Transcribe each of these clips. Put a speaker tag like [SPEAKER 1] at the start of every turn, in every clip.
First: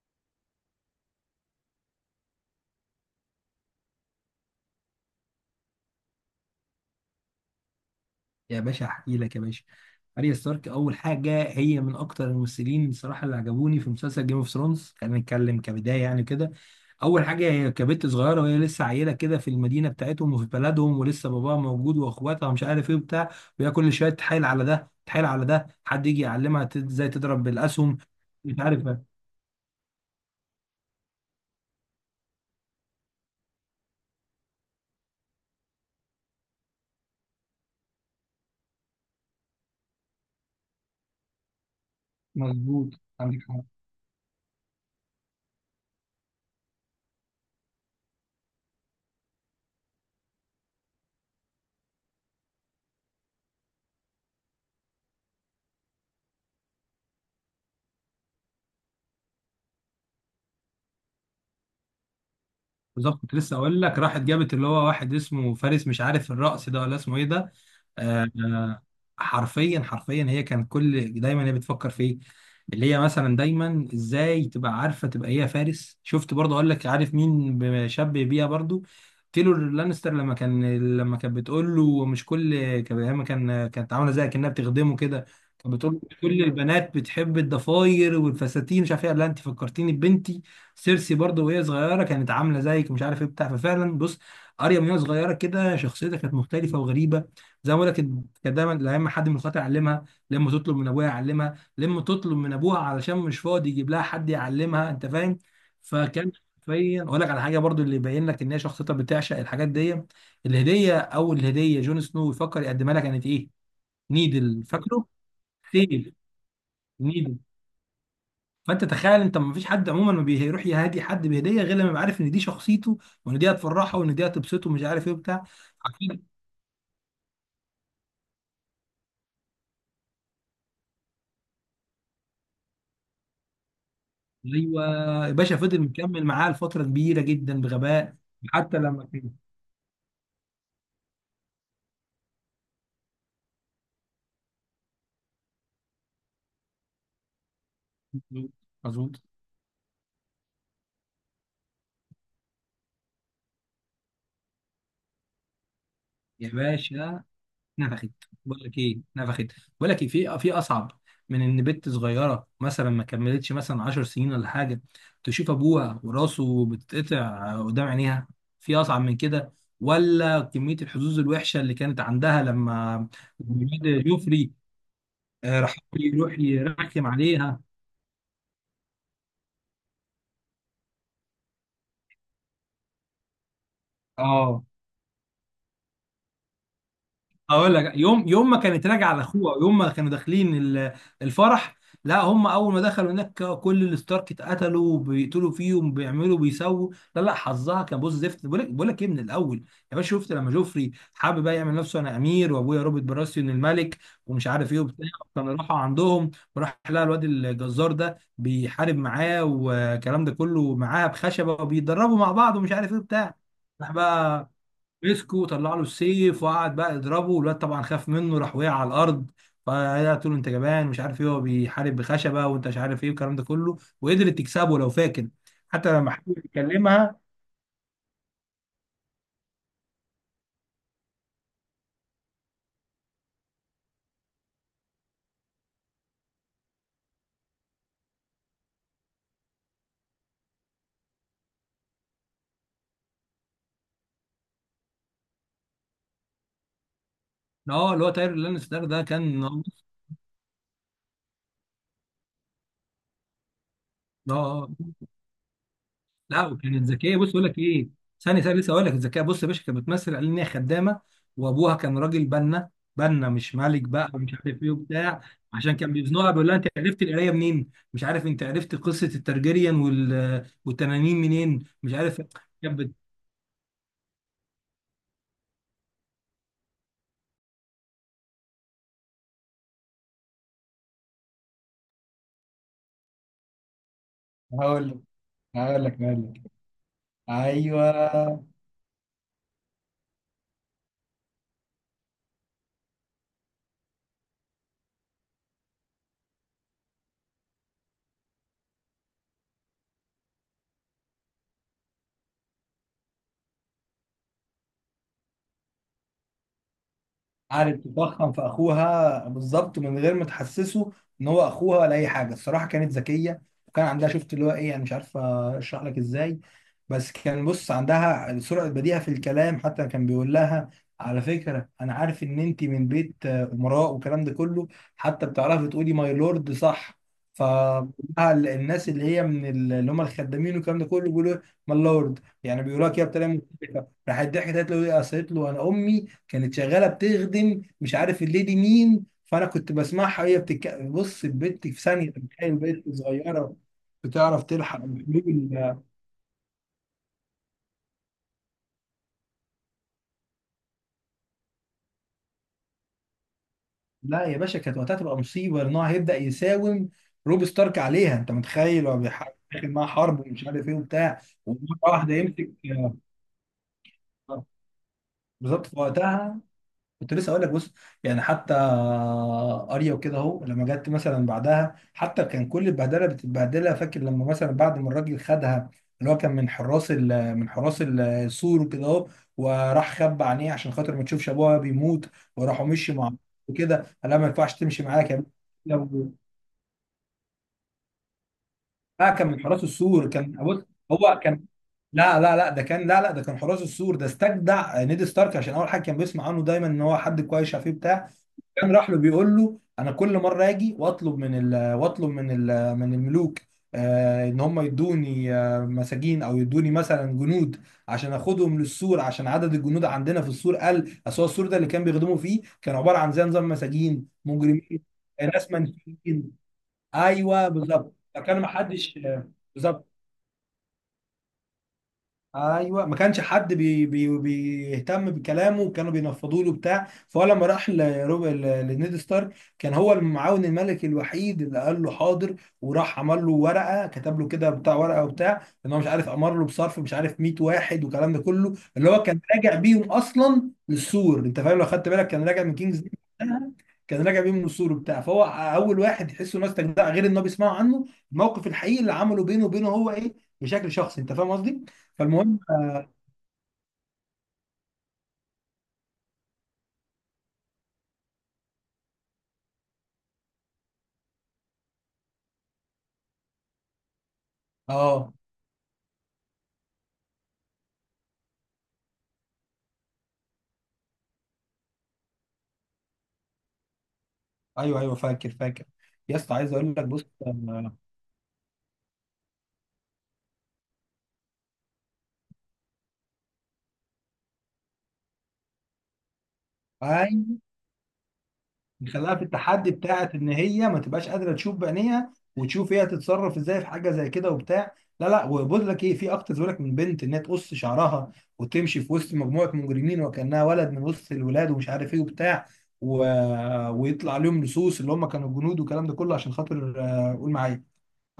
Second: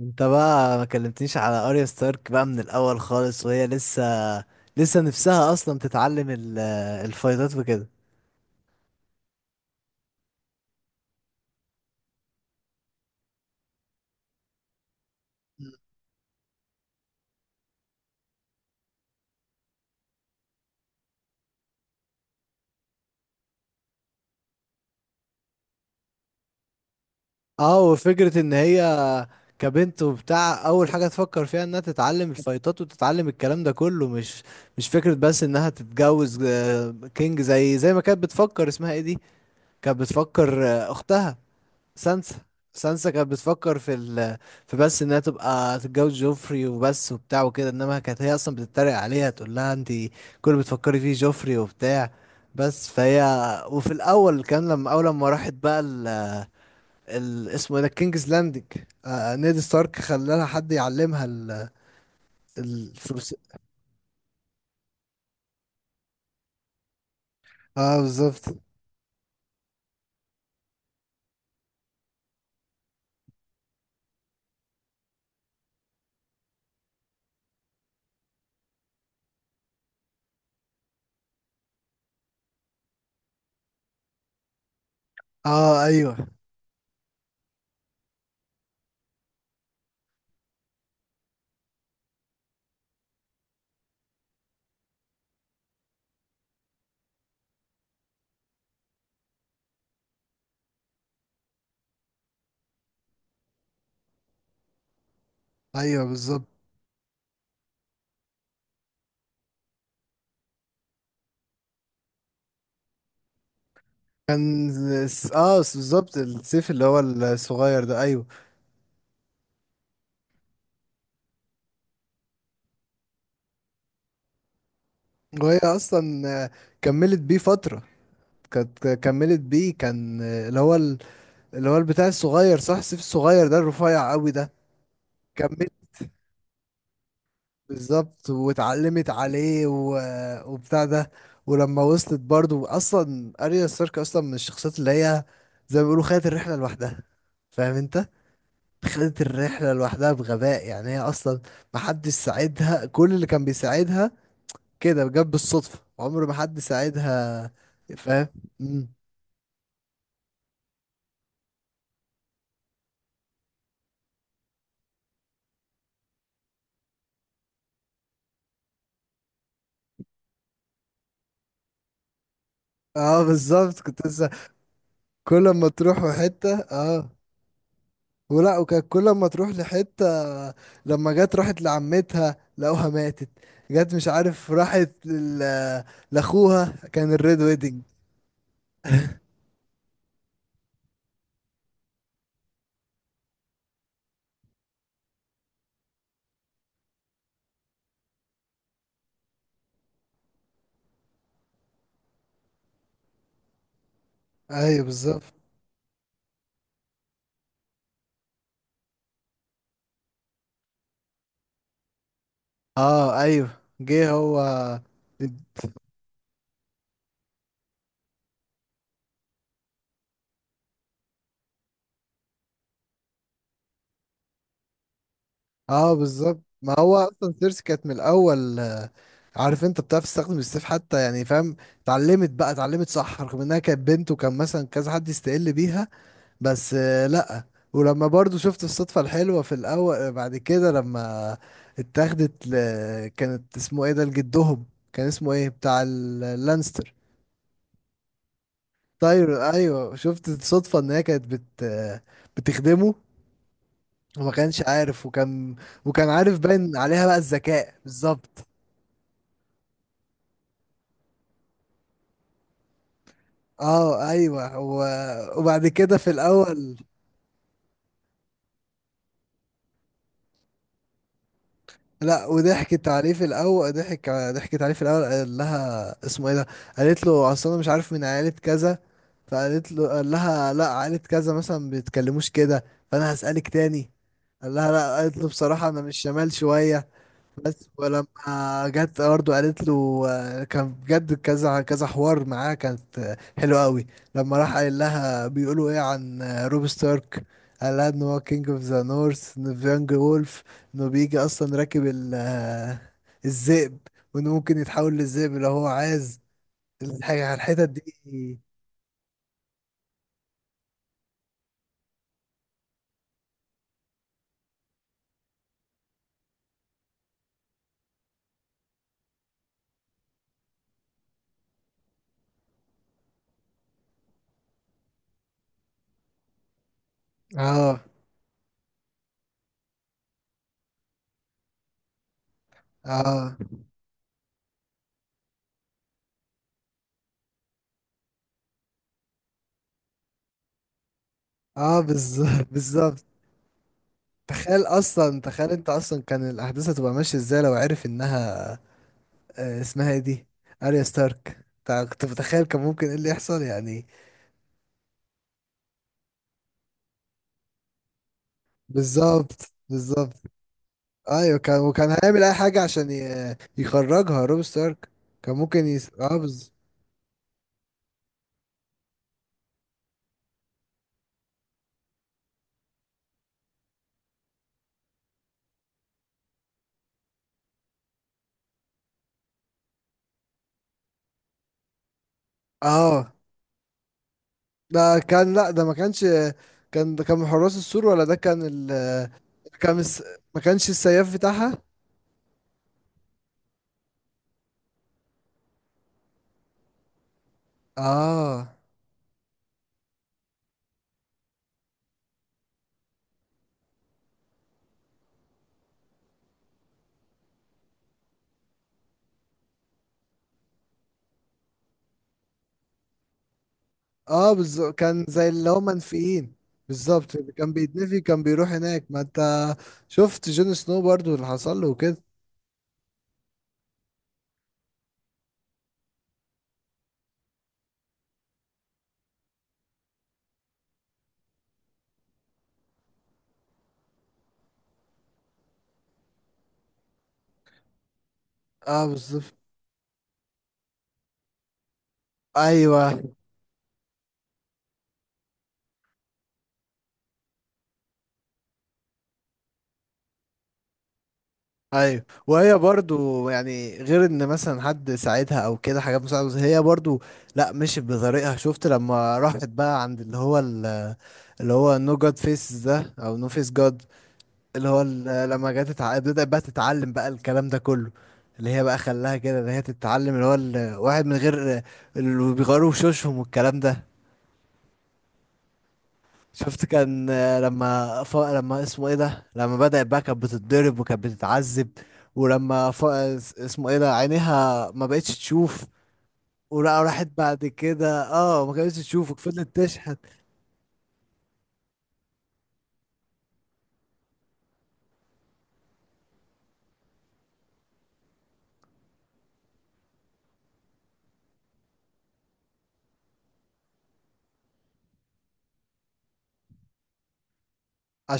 [SPEAKER 1] انت بقى ما كلمتنيش على اريا ستارك بقى من الاول خالص، وهي لسه نفسها اصلا تتعلم الفايتات وكده.
[SPEAKER 2] يا باشا احكي لك يا باشا. اريا ستارك اول حاجه، هي من اكتر الممثلين بصراحه اللي عجبوني في مسلسل جيم اوف ثرونز، خلينا نتكلم كبدايه يعني كده. اول حاجه هي كبت صغيره وهي لسه عيله كده في المدينه بتاعتهم وفي بلدهم، ولسه باباها موجود واخواتها مش عارف ايه وبتاع. وهي كل شويه تحايل على ده تحايل على ده حد يجي يعلمها ازاي تضرب
[SPEAKER 1] اه،
[SPEAKER 2] بالاسهم
[SPEAKER 1] وفكرة ان
[SPEAKER 2] مش
[SPEAKER 1] هي
[SPEAKER 2] عارف.
[SPEAKER 1] كبنت وبتاع اول حاجة تفكر فيها انها تتعلم الفايتات وتتعلم الكلام ده كله، مش فكرة بس انها تتجوز، كينج، زي ما كانت بتفكر اسمها ايه دي. كانت بتفكر، اختها سانسا.
[SPEAKER 2] مظبوط،
[SPEAKER 1] سانسا كانت
[SPEAKER 2] عندك حق.
[SPEAKER 1] بتفكر في، بس انها تبقى تتجوز جوفري وبس وبتاع وكده، انما كانت هي اصلا بتتريق عليها تقول لها: انت كل اللي بتفكري فيه جوفري وبتاع، بس. فهي، وفي الاول، كان لما اول ما راحت بقى اسمه ايه ده، كينجز لاندنج، نيد ستارك خلى لها حد يعلمها
[SPEAKER 2] بالظبط،
[SPEAKER 1] الفرس.
[SPEAKER 2] كنت لسه اقول لك، راحت جابت اللي هو واحد اسمه فارس مش عارف الرأس ده ولا اسمه ايه ده.
[SPEAKER 1] اه،
[SPEAKER 2] آه
[SPEAKER 1] بالظبط.
[SPEAKER 2] آه، حرفيا هي كانت كل دايما هي بتفكر فيه، اللي هي مثلا دايما ازاي تبقى عارفه تبقى هي فارس. شفت برضه، اقول لك عارف مين بشبه بيها برضه؟ تيلور لانستر، لما كانت بتقول له مش كل لما كانت عامله زي كانها بتخدمه كده. كانت
[SPEAKER 1] اه،
[SPEAKER 2] بتقول له مش
[SPEAKER 1] ايوه.
[SPEAKER 2] كل البنات بتحب الضفاير والفساتين مش عارف ايه، قال لها انت فكرتيني ببنتي سيرسي، برضو وهي صغيره كانت عامله زيك مش عارف ايه بتاع ففعلا بص، اريا من وهي صغيره كده شخصيتها كانت مختلفه وغريبه. زي ما بقول لك، كانت دايما لما حد من اخواتها يعلمها، لما تطلب من ابوها يعلمها، لما تطلب من ابوها علشان مش فاضي يجيب لها حد يعلمها، انت فاهم.
[SPEAKER 1] ايوه،
[SPEAKER 2] فكان
[SPEAKER 1] بالظبط
[SPEAKER 2] حرفيا اقول لك على حاجه برضو اللي يبين لك ان هي شخصيتها بتعشق الحاجات دي. الهديه، اول هديه جون سنو يفكر يقدمها لها كانت ايه؟ نيدل،
[SPEAKER 1] كان.
[SPEAKER 2] فاكره؟
[SPEAKER 1] اه،
[SPEAKER 2] سيف.
[SPEAKER 1] بالظبط، السيف اللي هو الصغير ده، ايوه.
[SPEAKER 2] فانت تخيل، انت ما فيش حد عموما ما بيروح يهادي حد بهديه غير لما يبقى عارف ان دي شخصيته، وان دي هتفرحه وان دي هتبسطه مش عارف ايه وبتاع.
[SPEAKER 1] وهي اصلا
[SPEAKER 2] عارفين.
[SPEAKER 1] كملت بيه فتره. كانت كملت بيه، كان، اللي هو البتاع الصغير، صح؟ السيف الصغير ده الرفيع قوي ده.
[SPEAKER 2] ايوه، يا باشا
[SPEAKER 1] كملت،
[SPEAKER 2] فضل مكمل معاه لفتره كبيره جدا بغباء.
[SPEAKER 1] بالظبط،
[SPEAKER 2] حتى لما
[SPEAKER 1] واتعلمت
[SPEAKER 2] كان.
[SPEAKER 1] عليه وبتاع ده. ولما وصلت برضو، اصلا اريا ستارك اصلا من الشخصيات اللي هي، زي ما بيقولوا، خدت الرحله لوحدها. فاهم انت؟
[SPEAKER 2] مظبوط. مظبوط.
[SPEAKER 1] خدت الرحله لوحدها بغباء. يعني هي اصلا محدش ساعدها، كل اللي كان بيساعدها كده جت بالصدفه، عمر ما
[SPEAKER 2] يا
[SPEAKER 1] حد
[SPEAKER 2] باشا
[SPEAKER 1] ساعدها.
[SPEAKER 2] نفخت،
[SPEAKER 1] فاهم؟
[SPEAKER 2] بقول لك ايه، نفخت. بقول لك ايه في اصعب من ان بنت صغيره مثلا ما كملتش مثلا 10 سنين ولا حاجه، تشوف ابوها وراسه بتتقطع قدام عينيها؟ في اصعب من كده؟ ولا كميه الحظوظ الوحشه اللي كانت عندها لما
[SPEAKER 1] اه، بالظبط
[SPEAKER 2] الواد
[SPEAKER 1] كنت لسه.
[SPEAKER 2] جوفري
[SPEAKER 1] كل ما
[SPEAKER 2] راح
[SPEAKER 1] تروح
[SPEAKER 2] يروح
[SPEAKER 1] حته،
[SPEAKER 2] يرخم
[SPEAKER 1] اه،
[SPEAKER 2] عليها.
[SPEAKER 1] ولا، وكانت كل ما تروح لحته، لما جت راحت لعمتها لقوها ماتت. جت، مش عارف،
[SPEAKER 2] اه،
[SPEAKER 1] راحت لاخوها، كان الريد
[SPEAKER 2] اقول
[SPEAKER 1] ويدنج.
[SPEAKER 2] لك، يوم يوم ما كانت راجعه على اخوها، يوم ما كانوا داخلين الفرح. لا، هم اول ما دخلوا هناك كل الستارك اتقتلوا، بيقتلوا فيهم بيعملوا بيسووا. لا حظها كان بص زفت، بقول لك، بقول لك ايه من الاول. يا باشا شفت لما جوفري حابب بقى يعمل نفسه انا امير وابويا روبرت براسيون الملك ومش عارف ايه
[SPEAKER 1] ايوه،
[SPEAKER 2] وبتاع؟
[SPEAKER 1] بالظبط.
[SPEAKER 2] كانوا راحوا عندهم وراح لقى الواد الجزار ده بيحارب معاه والكلام ده كله، معاه بخشبه وبيتدربوا مع بعض ومش عارف ايه
[SPEAKER 1] اه،
[SPEAKER 2] وبتاع.
[SPEAKER 1] ايوه.
[SPEAKER 2] راح
[SPEAKER 1] جه هو.
[SPEAKER 2] بقى مسكه وطلع له السيف وقعد بقى يضربه، والواد طبعا خاف منه راح وقع على الارض. فقالت له انت جبان مش عارف ايه، هو بيحارب بخشبه وانت مش عارف ايه والكلام ده كله، وقدرت تكسبه لو فاكر. حتى
[SPEAKER 1] اه،
[SPEAKER 2] لما حاول
[SPEAKER 1] بالظبط، ما هو
[SPEAKER 2] يكلمها.
[SPEAKER 1] اصلا سيرسي كانت من الاول، عارف، انت بتعرف تستخدم السيف حتى، يعني فاهم. اتعلمت بقى، اتعلمت، صح؟ رغم انها كانت بنت، وكان مثلا كذا حد يستقل بيها، بس لأ. ولما برضو شفت الصدفة الحلوة في الأول بعد كده، لما اتاخدت كانت اسمه ايه ده، لجدهم. كان اسمه ايه بتاع اللانستر.
[SPEAKER 2] اه، اللي هو تاير لانستر ده، كان
[SPEAKER 1] طير،
[SPEAKER 2] اه.
[SPEAKER 1] ايوه. شفت الصدفة ان هي كانت بت... آه، بتخدمه وما كانش
[SPEAKER 2] آه.
[SPEAKER 1] عارف، وكان عارف،
[SPEAKER 2] لا
[SPEAKER 1] باين
[SPEAKER 2] وكانت
[SPEAKER 1] عليها بقى
[SPEAKER 2] ذكيه، بص اقول لك
[SPEAKER 1] الذكاء،
[SPEAKER 2] ايه، ثانيه
[SPEAKER 1] بالظبط.
[SPEAKER 2] ثانيه لسه اقول لك الذكيه. بص يا باشا، كانت بتمثل على ان هي خدامه، وابوها كان راجل بنا، بنا مش ملك
[SPEAKER 1] اه،
[SPEAKER 2] بقى ومش عارف
[SPEAKER 1] ايوه
[SPEAKER 2] ايه وبتاع.
[SPEAKER 1] وبعد
[SPEAKER 2] عشان كان
[SPEAKER 1] كده في
[SPEAKER 2] بيزنقها بيقول لها انت
[SPEAKER 1] الأول.
[SPEAKER 2] عرفت القرايه منين مش عارف، انت عرفت قصه الترجريان والتنانين منين مش عارف.
[SPEAKER 1] لا،
[SPEAKER 2] كانت
[SPEAKER 1] وضحكت
[SPEAKER 2] بت-
[SPEAKER 1] عليه في الاول ضحك ضحكت عليه في الاول. قال لها اسمه ايه ده. قالت له: اصل انا مش عارف من عائله كذا. فقالت له، قال لها: لا، عائله كذا مثلا بيتكلموش كده، فانا هسالك تاني. قال لها:
[SPEAKER 2] هقول
[SPEAKER 1] لا.
[SPEAKER 2] لك
[SPEAKER 1] قالت له: بصراحه انا
[SPEAKER 2] هقول
[SPEAKER 1] مش
[SPEAKER 2] لك هقول
[SPEAKER 1] شمال
[SPEAKER 2] لك
[SPEAKER 1] شويه، بس. ولما
[SPEAKER 2] ايوه،
[SPEAKER 1] جت برضه قالت له، كان بجد كذا كذا حوار معاه، كانت حلوه قوي. لما راح قال لها: بيقولوا ايه عن روب ستارك؟ قال لها ان هو كينج اوف ذا نورث ان فيانج وولف، انه بيجي اصلا راكب الذئب، وانه ممكن يتحول للذئب لو هو عايز، الحاجه الحتت
[SPEAKER 2] قعدت تتضخم في
[SPEAKER 1] دي.
[SPEAKER 2] اخوها بالظبط من غير ما تحسسه ان هو اخوها ولا اي حاجه. الصراحه كانت ذكيه، وكان عندها، شفت اللي هو ايه، انا مش عارف اشرح لك ازاي، بس كان بص عندها سرعه بديهه في الكلام. حتى كان بيقول لها، على فكره انا عارف ان انت من بيت امراء والكلام ده كله، حتى بتعرفي تقولي ماي لورد صح. ف
[SPEAKER 1] اه،
[SPEAKER 2] الناس اللي هي من اللي هم الخدامين والكلام ده كله بيقولوا ماي لورد، يعني بيقولوها كده بطريقه
[SPEAKER 1] اه،
[SPEAKER 2] مختلفه. راحت ضحكت قالت له ايه، قالت له انا امي كانت شغاله بتخدم مش عارف الليدي مين، فانا كنت بسمعها وهي بص البنت
[SPEAKER 1] اه،
[SPEAKER 2] في ثانيه، أنت
[SPEAKER 1] بالظبط،
[SPEAKER 2] متخيل بنت
[SPEAKER 1] بالظبط.
[SPEAKER 2] صغيره بتعرف تلحق بحبوب
[SPEAKER 1] تخيل انت اصلا، كان الاحداث هتبقى ماشيه ازاي لو عرف انها، اسمها ايه دي، اريا ستارك؟ كنت متخيل كان ممكن ايه اللي يحصل، يعني.
[SPEAKER 2] لا يا باشا، كانت وقتها تبقى مصيبه ان هو هيبدا يساوم روب ستارك عليها. انت متخيل هو بيحاول
[SPEAKER 1] بالظبط،
[SPEAKER 2] يدخل معاها
[SPEAKER 1] بالظبط.
[SPEAKER 2] حرب ومش عارف ايه وبتاع.
[SPEAKER 1] ايوه،
[SPEAKER 2] ومره
[SPEAKER 1] وكان
[SPEAKER 2] واحده
[SPEAKER 1] هيعمل اي
[SPEAKER 2] يمسك
[SPEAKER 1] حاجه عشان يخرجها روب ستارك. كان ممكن
[SPEAKER 2] بالظبط، في وقتها. كنت لسه اقول لك، بص يعني حتى اريا وكده اهو، لما جت مثلا بعدها حتى كان كل البهدله بتتبهدلها، فاكر لما مثلا بعد ما الراجل خدها اللي هو كان من حراس السور وكده اهو، وراح خبى عينيه عشان خاطر ما تشوفش ابوها بيموت، وراحوا مشي
[SPEAKER 1] اه،
[SPEAKER 2] مع وكده. قال لها ما ينفعش تمشي
[SPEAKER 1] ده
[SPEAKER 2] معاك يا بنت.
[SPEAKER 1] كان، لا، ده ما كانش.
[SPEAKER 2] لو.
[SPEAKER 1] ده كان من حراس السور، ولا ده كان
[SPEAKER 2] اه، كان من حراس
[SPEAKER 1] كان الس...
[SPEAKER 2] السور. كان
[SPEAKER 1] ما
[SPEAKER 2] بص،
[SPEAKER 1] كانش السياف
[SPEAKER 2] هو كان،
[SPEAKER 1] بتاعها.
[SPEAKER 2] لا ده كان، لا ده كان حراس السور ده، استجدع نيد ستارك عشان اول حاجه كان بيسمع عنه دايما ان هو حد كويس، عارف إيه بتاع.
[SPEAKER 1] اه،
[SPEAKER 2] كان راح له بيقول له انا كل مره اجي واطلب من ال من الملوك آه ان هم يدوني آه مساجين او يدوني مثلا جنود عشان اخدهم للسور، عشان عدد الجنود عندنا في السور قل. اصل هو السور ده اللي كان بيخدموا فيه كان عباره عن زي نظام مساجين
[SPEAKER 1] اه، بالظبط،
[SPEAKER 2] مجرمين.
[SPEAKER 1] كان زي اللي
[SPEAKER 2] ناس
[SPEAKER 1] هم منفيين.
[SPEAKER 2] منفيين.
[SPEAKER 1] بالظبط، اللي
[SPEAKER 2] ايوه
[SPEAKER 1] كان
[SPEAKER 2] بالظبط،
[SPEAKER 1] بيتنفي كان
[SPEAKER 2] فكان ما
[SPEAKER 1] بيروح هناك،
[SPEAKER 2] حدش،
[SPEAKER 1] ما انت
[SPEAKER 2] بالظبط.
[SPEAKER 1] شفت جون سنو برضو اللي حصل له وكده.
[SPEAKER 2] ايوه ما كانش حد بي بي بيهتم بكلامه، وكانوا بينفضوا له بتاع. فهو لما راح لنيد ستارك، كان هو المعاون الملكي الوحيد اللي قال له حاضر، وراح عمل له ورقه، كتب له كده بتاع ورقه وبتاع ان هو مش عارف امر له بصرف مش عارف 100 واحد والكلام ده كله،
[SPEAKER 1] اه،
[SPEAKER 2] اللي هو كان
[SPEAKER 1] بالظبط.
[SPEAKER 2] راجع بيهم اصلا للسور. انت فاهم لو خدت بالك، كان راجع من كينجز
[SPEAKER 1] ايوه،
[SPEAKER 2] ليند وقتها، كان راجع بيهم من السور وبتاع. فهو اول واحد يحسه الناس تجدع، غير ان هو بيسمعوا عنه الموقف الحقيقي اللي عمله بينه وبينه هو ايه، بشكل شخصي، انت فاهم قصدي؟
[SPEAKER 1] ايوه.
[SPEAKER 2] فالمهم
[SPEAKER 1] وهي
[SPEAKER 2] اه
[SPEAKER 1] برضو يعني، غير ان مثلا حد ساعدها او كده، حاجات مساعده، هي برضو لا، مشيت بطريقها. شفت لما راحت بقى عند اللي هو اللي هو نو جاد فيس ده، او نو فيس جاد،
[SPEAKER 2] آه،
[SPEAKER 1] بدأت بقى تتعلم بقى الكلام ده كله، اللي هي بقى خلاها كده، اللي هي تتعلم اللي هو الواحد من غير اللي بيغيروا وشوشهم والكلام ده.
[SPEAKER 2] ايوه ايوه، فاكر فاكر. يا اسطى عايز
[SPEAKER 1] شفت،
[SPEAKER 2] اقول لك بص
[SPEAKER 1] كان لما لما اسمه ايه ده، لما بدأت بقى كانت بتتضرب وكانت بتتعذب، ولما اسمه ايه ده، عينيها ما بقتش تشوف، ولا راحت
[SPEAKER 2] ايوه،
[SPEAKER 1] بعد كده، ما كانتش تشوف،
[SPEAKER 2] خلاها في
[SPEAKER 1] وفضلت
[SPEAKER 2] التحدي
[SPEAKER 1] تشحت.
[SPEAKER 2] بتاعت ان هي ما تبقاش قادره تشوف بعينيها، وتشوف هي هتتصرف ازاي في حاجه زي كده وبتاع. لا لا، وبقول لك ايه في اكتر، بيقول لك من بنت انها تقص شعرها وتمشي في وسط مجموعه مجرمين وكانها ولد من وسط الولاد ومش عارف ايه وبتاع و... ويطلع عليهم لصوص اللي هم كانوا الجنود والكلام ده كله، عشان خاطر قول معايا،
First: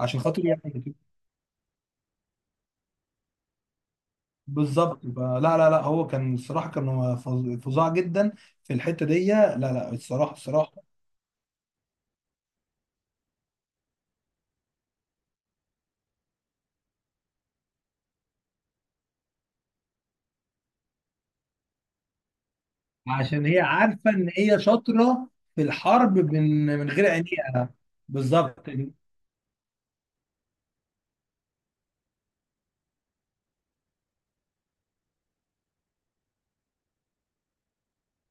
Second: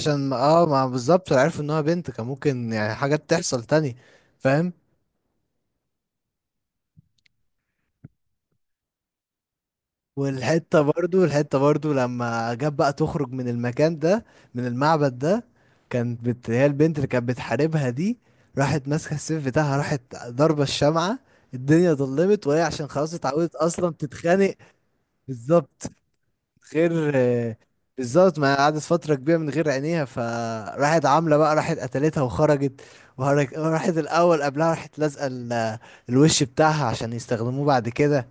[SPEAKER 2] عشان خاطر
[SPEAKER 1] ما
[SPEAKER 2] يعني.
[SPEAKER 1] بالظبط عرفوا ان هو بنت كان ممكن يعني حاجات تحصل تاني، فاهم؟
[SPEAKER 2] بالظبط. فلا لا لا لا، هو كان الصراحه، كان هو فظاع جدا في الحته دي. لا لا، الصراحه،
[SPEAKER 1] والحتة
[SPEAKER 2] الصراحه.
[SPEAKER 1] برضو، الحتة برضو لما جاب بقى تخرج من المكان ده، من المعبد ده، كانت هي البنت اللي كانت بتحاربها دي، راحت ماسكة السيف بتاعها، راحت ضربة الشمعة، الدنيا ضلمت، وهي عشان خلاص
[SPEAKER 2] عشان
[SPEAKER 1] اتعودت
[SPEAKER 2] هي
[SPEAKER 1] اصلا
[SPEAKER 2] عارفه ان
[SPEAKER 1] تتخانق.
[SPEAKER 2] هي شاطره في
[SPEAKER 1] بالظبط.
[SPEAKER 2] الحرب من
[SPEAKER 1] غير،
[SPEAKER 2] غير عينيها.
[SPEAKER 1] بالظبط، ما
[SPEAKER 2] بالظبط.
[SPEAKER 1] قعدت فترة كبيرة من غير عينيها، فراحت عاملة بقى، راحت قتلتها وخرجت. راحت الأول، قبلها راحت لازقة الوش بتاعها عشان يستخدموه بعد كده.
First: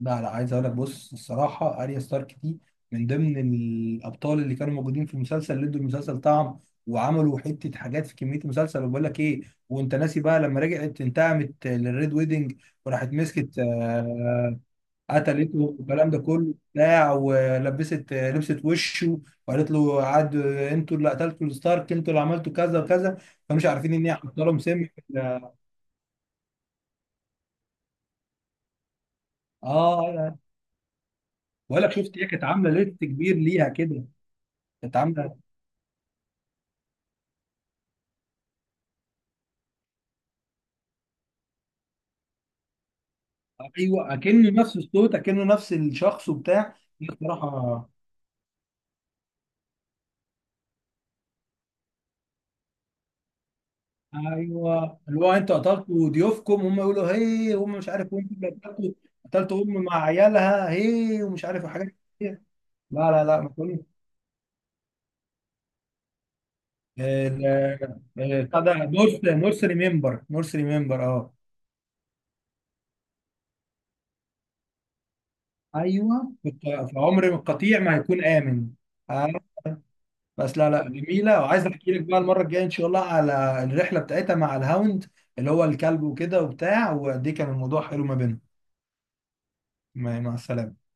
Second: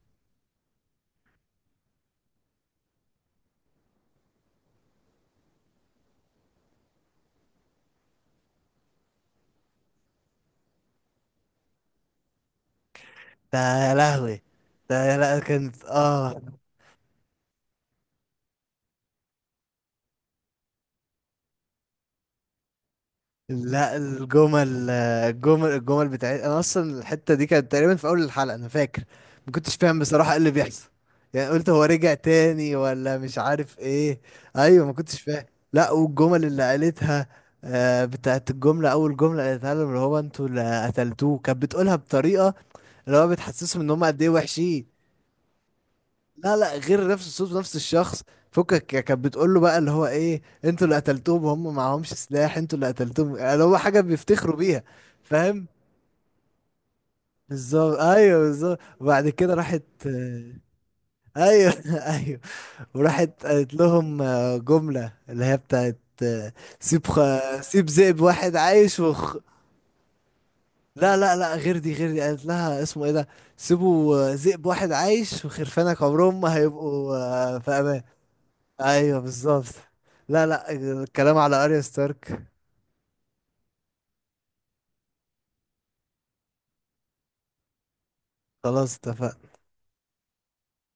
[SPEAKER 2] لا لا، عايز اقول لك بص الصراحه، اريا ستارك دي من ضمن الابطال اللي كانوا موجودين في المسلسل، اللي ادوا المسلسل طعم، وعملوا حته حاجات في كميه المسلسل. وبقول لك ايه، وانت ناسي بقى لما رجعت انتقمت للريد ويدنج، وراحت
[SPEAKER 1] ده،
[SPEAKER 2] مسكت
[SPEAKER 1] يا لهوي! ده، يا، لا
[SPEAKER 2] قتلته
[SPEAKER 1] كانت،
[SPEAKER 2] والكلام ده
[SPEAKER 1] اه.
[SPEAKER 2] كله بتاع، ولبست لبست وشه، وقالت له عاد انتوا اللي قتلتوا الستارك، انتوا اللي عملتوا كذا وكذا. فمش عارفين
[SPEAKER 1] لا،
[SPEAKER 2] ان هي حاطه لهم سم.
[SPEAKER 1] الجمل بتاعت، انا اصلا الحته دي كانت تقريبا في اول الحلقه، انا فاكر ما كنتش فاهم
[SPEAKER 2] اه
[SPEAKER 1] بصراحه ايه
[SPEAKER 2] أيوة.
[SPEAKER 1] اللي بيحصل. يعني قلت هو
[SPEAKER 2] ولا
[SPEAKER 1] رجع
[SPEAKER 2] شفت هي كانت عامله
[SPEAKER 1] تاني،
[SPEAKER 2] ليست
[SPEAKER 1] ولا
[SPEAKER 2] كبير
[SPEAKER 1] مش
[SPEAKER 2] ليها
[SPEAKER 1] عارف
[SPEAKER 2] كده،
[SPEAKER 1] ايه. ايوه، ما
[SPEAKER 2] كانت
[SPEAKER 1] كنتش
[SPEAKER 2] عامله.
[SPEAKER 1] فاهم. لا، والجمل اللي قالتها، بتاعت الجمله، اول جمله قالتها لهم اللي هو: انتوا اللي قتلتوه، كانت بتقولها بطريقه اللي هو بتحسسهم ان هم
[SPEAKER 2] ايوه،
[SPEAKER 1] قد ايه
[SPEAKER 2] اكنه نفس
[SPEAKER 1] وحشين.
[SPEAKER 2] الصوت، اكنه نفس الشخص
[SPEAKER 1] لا، لا،
[SPEAKER 2] وبتاع. دي
[SPEAKER 1] غير نفس الصوت ونفس
[SPEAKER 2] بصراحه.
[SPEAKER 1] الشخص. فكك كانت بتقول له بقى اللي هو ايه: انتوا اللي قتلتوهم، هم معهمش سلاح، انتوا اللي قتلتوهم. يعني هو حاجه بيفتخروا بيها،
[SPEAKER 2] ايوه، اللي هو انتوا
[SPEAKER 1] فاهم؟
[SPEAKER 2] قتلتوا ضيوفكم، هم يقولوا هي هم مش
[SPEAKER 1] بالظبط،
[SPEAKER 2] عارف، وانتوا
[SPEAKER 1] ايوه،
[SPEAKER 2] اللي
[SPEAKER 1] بالظبط.
[SPEAKER 2] قتلتوا،
[SPEAKER 1] وبعد كده
[SPEAKER 2] قتلتوا ام
[SPEAKER 1] راحت
[SPEAKER 2] مع عيالها هي ومش عارف،
[SPEAKER 1] ايوه،
[SPEAKER 2] وحاجات
[SPEAKER 1] ايوه.
[SPEAKER 2] كتير. لا لا لا
[SPEAKER 1] وراحت
[SPEAKER 2] ما
[SPEAKER 1] قالت
[SPEAKER 2] تقولش.
[SPEAKER 1] لهم، جمله اللي هي بتاعت، سيب سيب
[SPEAKER 2] ال-
[SPEAKER 1] ذئب واحد
[SPEAKER 2] بتاع ده
[SPEAKER 1] عايش
[SPEAKER 2] مورس مورس ريمبر مورس ريمبر
[SPEAKER 1] لا،
[SPEAKER 2] اه.
[SPEAKER 1] لا، لا، غير دي، غير دي. قالت لها اسمه ايه ده: سيبوا، ذئب واحد عايش وخرفانك
[SPEAKER 2] ايوه،
[SPEAKER 1] عمرهم ما
[SPEAKER 2] كنت في
[SPEAKER 1] هيبقوا،
[SPEAKER 2] عمر
[SPEAKER 1] في
[SPEAKER 2] القطيع ما
[SPEAKER 1] امان.
[SPEAKER 2] هيكون امن.
[SPEAKER 1] ايوه،
[SPEAKER 2] آه.
[SPEAKER 1] بالظبط. لا،
[SPEAKER 2] بس لا
[SPEAKER 1] لا،
[SPEAKER 2] لا
[SPEAKER 1] الكلام
[SPEAKER 2] جميله،
[SPEAKER 1] على
[SPEAKER 2] وعايز
[SPEAKER 1] اريا
[SPEAKER 2] احكي لك بقى المره
[SPEAKER 1] ستارك،
[SPEAKER 2] الجايه ان شاء الله على الرحله بتاعتها مع الهاوند اللي هو الكلب وكده وبتاع، وقد ايه كان الموضوع حلو ما بينهم.
[SPEAKER 1] خلاص، اتفقنا.
[SPEAKER 2] مع السلامه.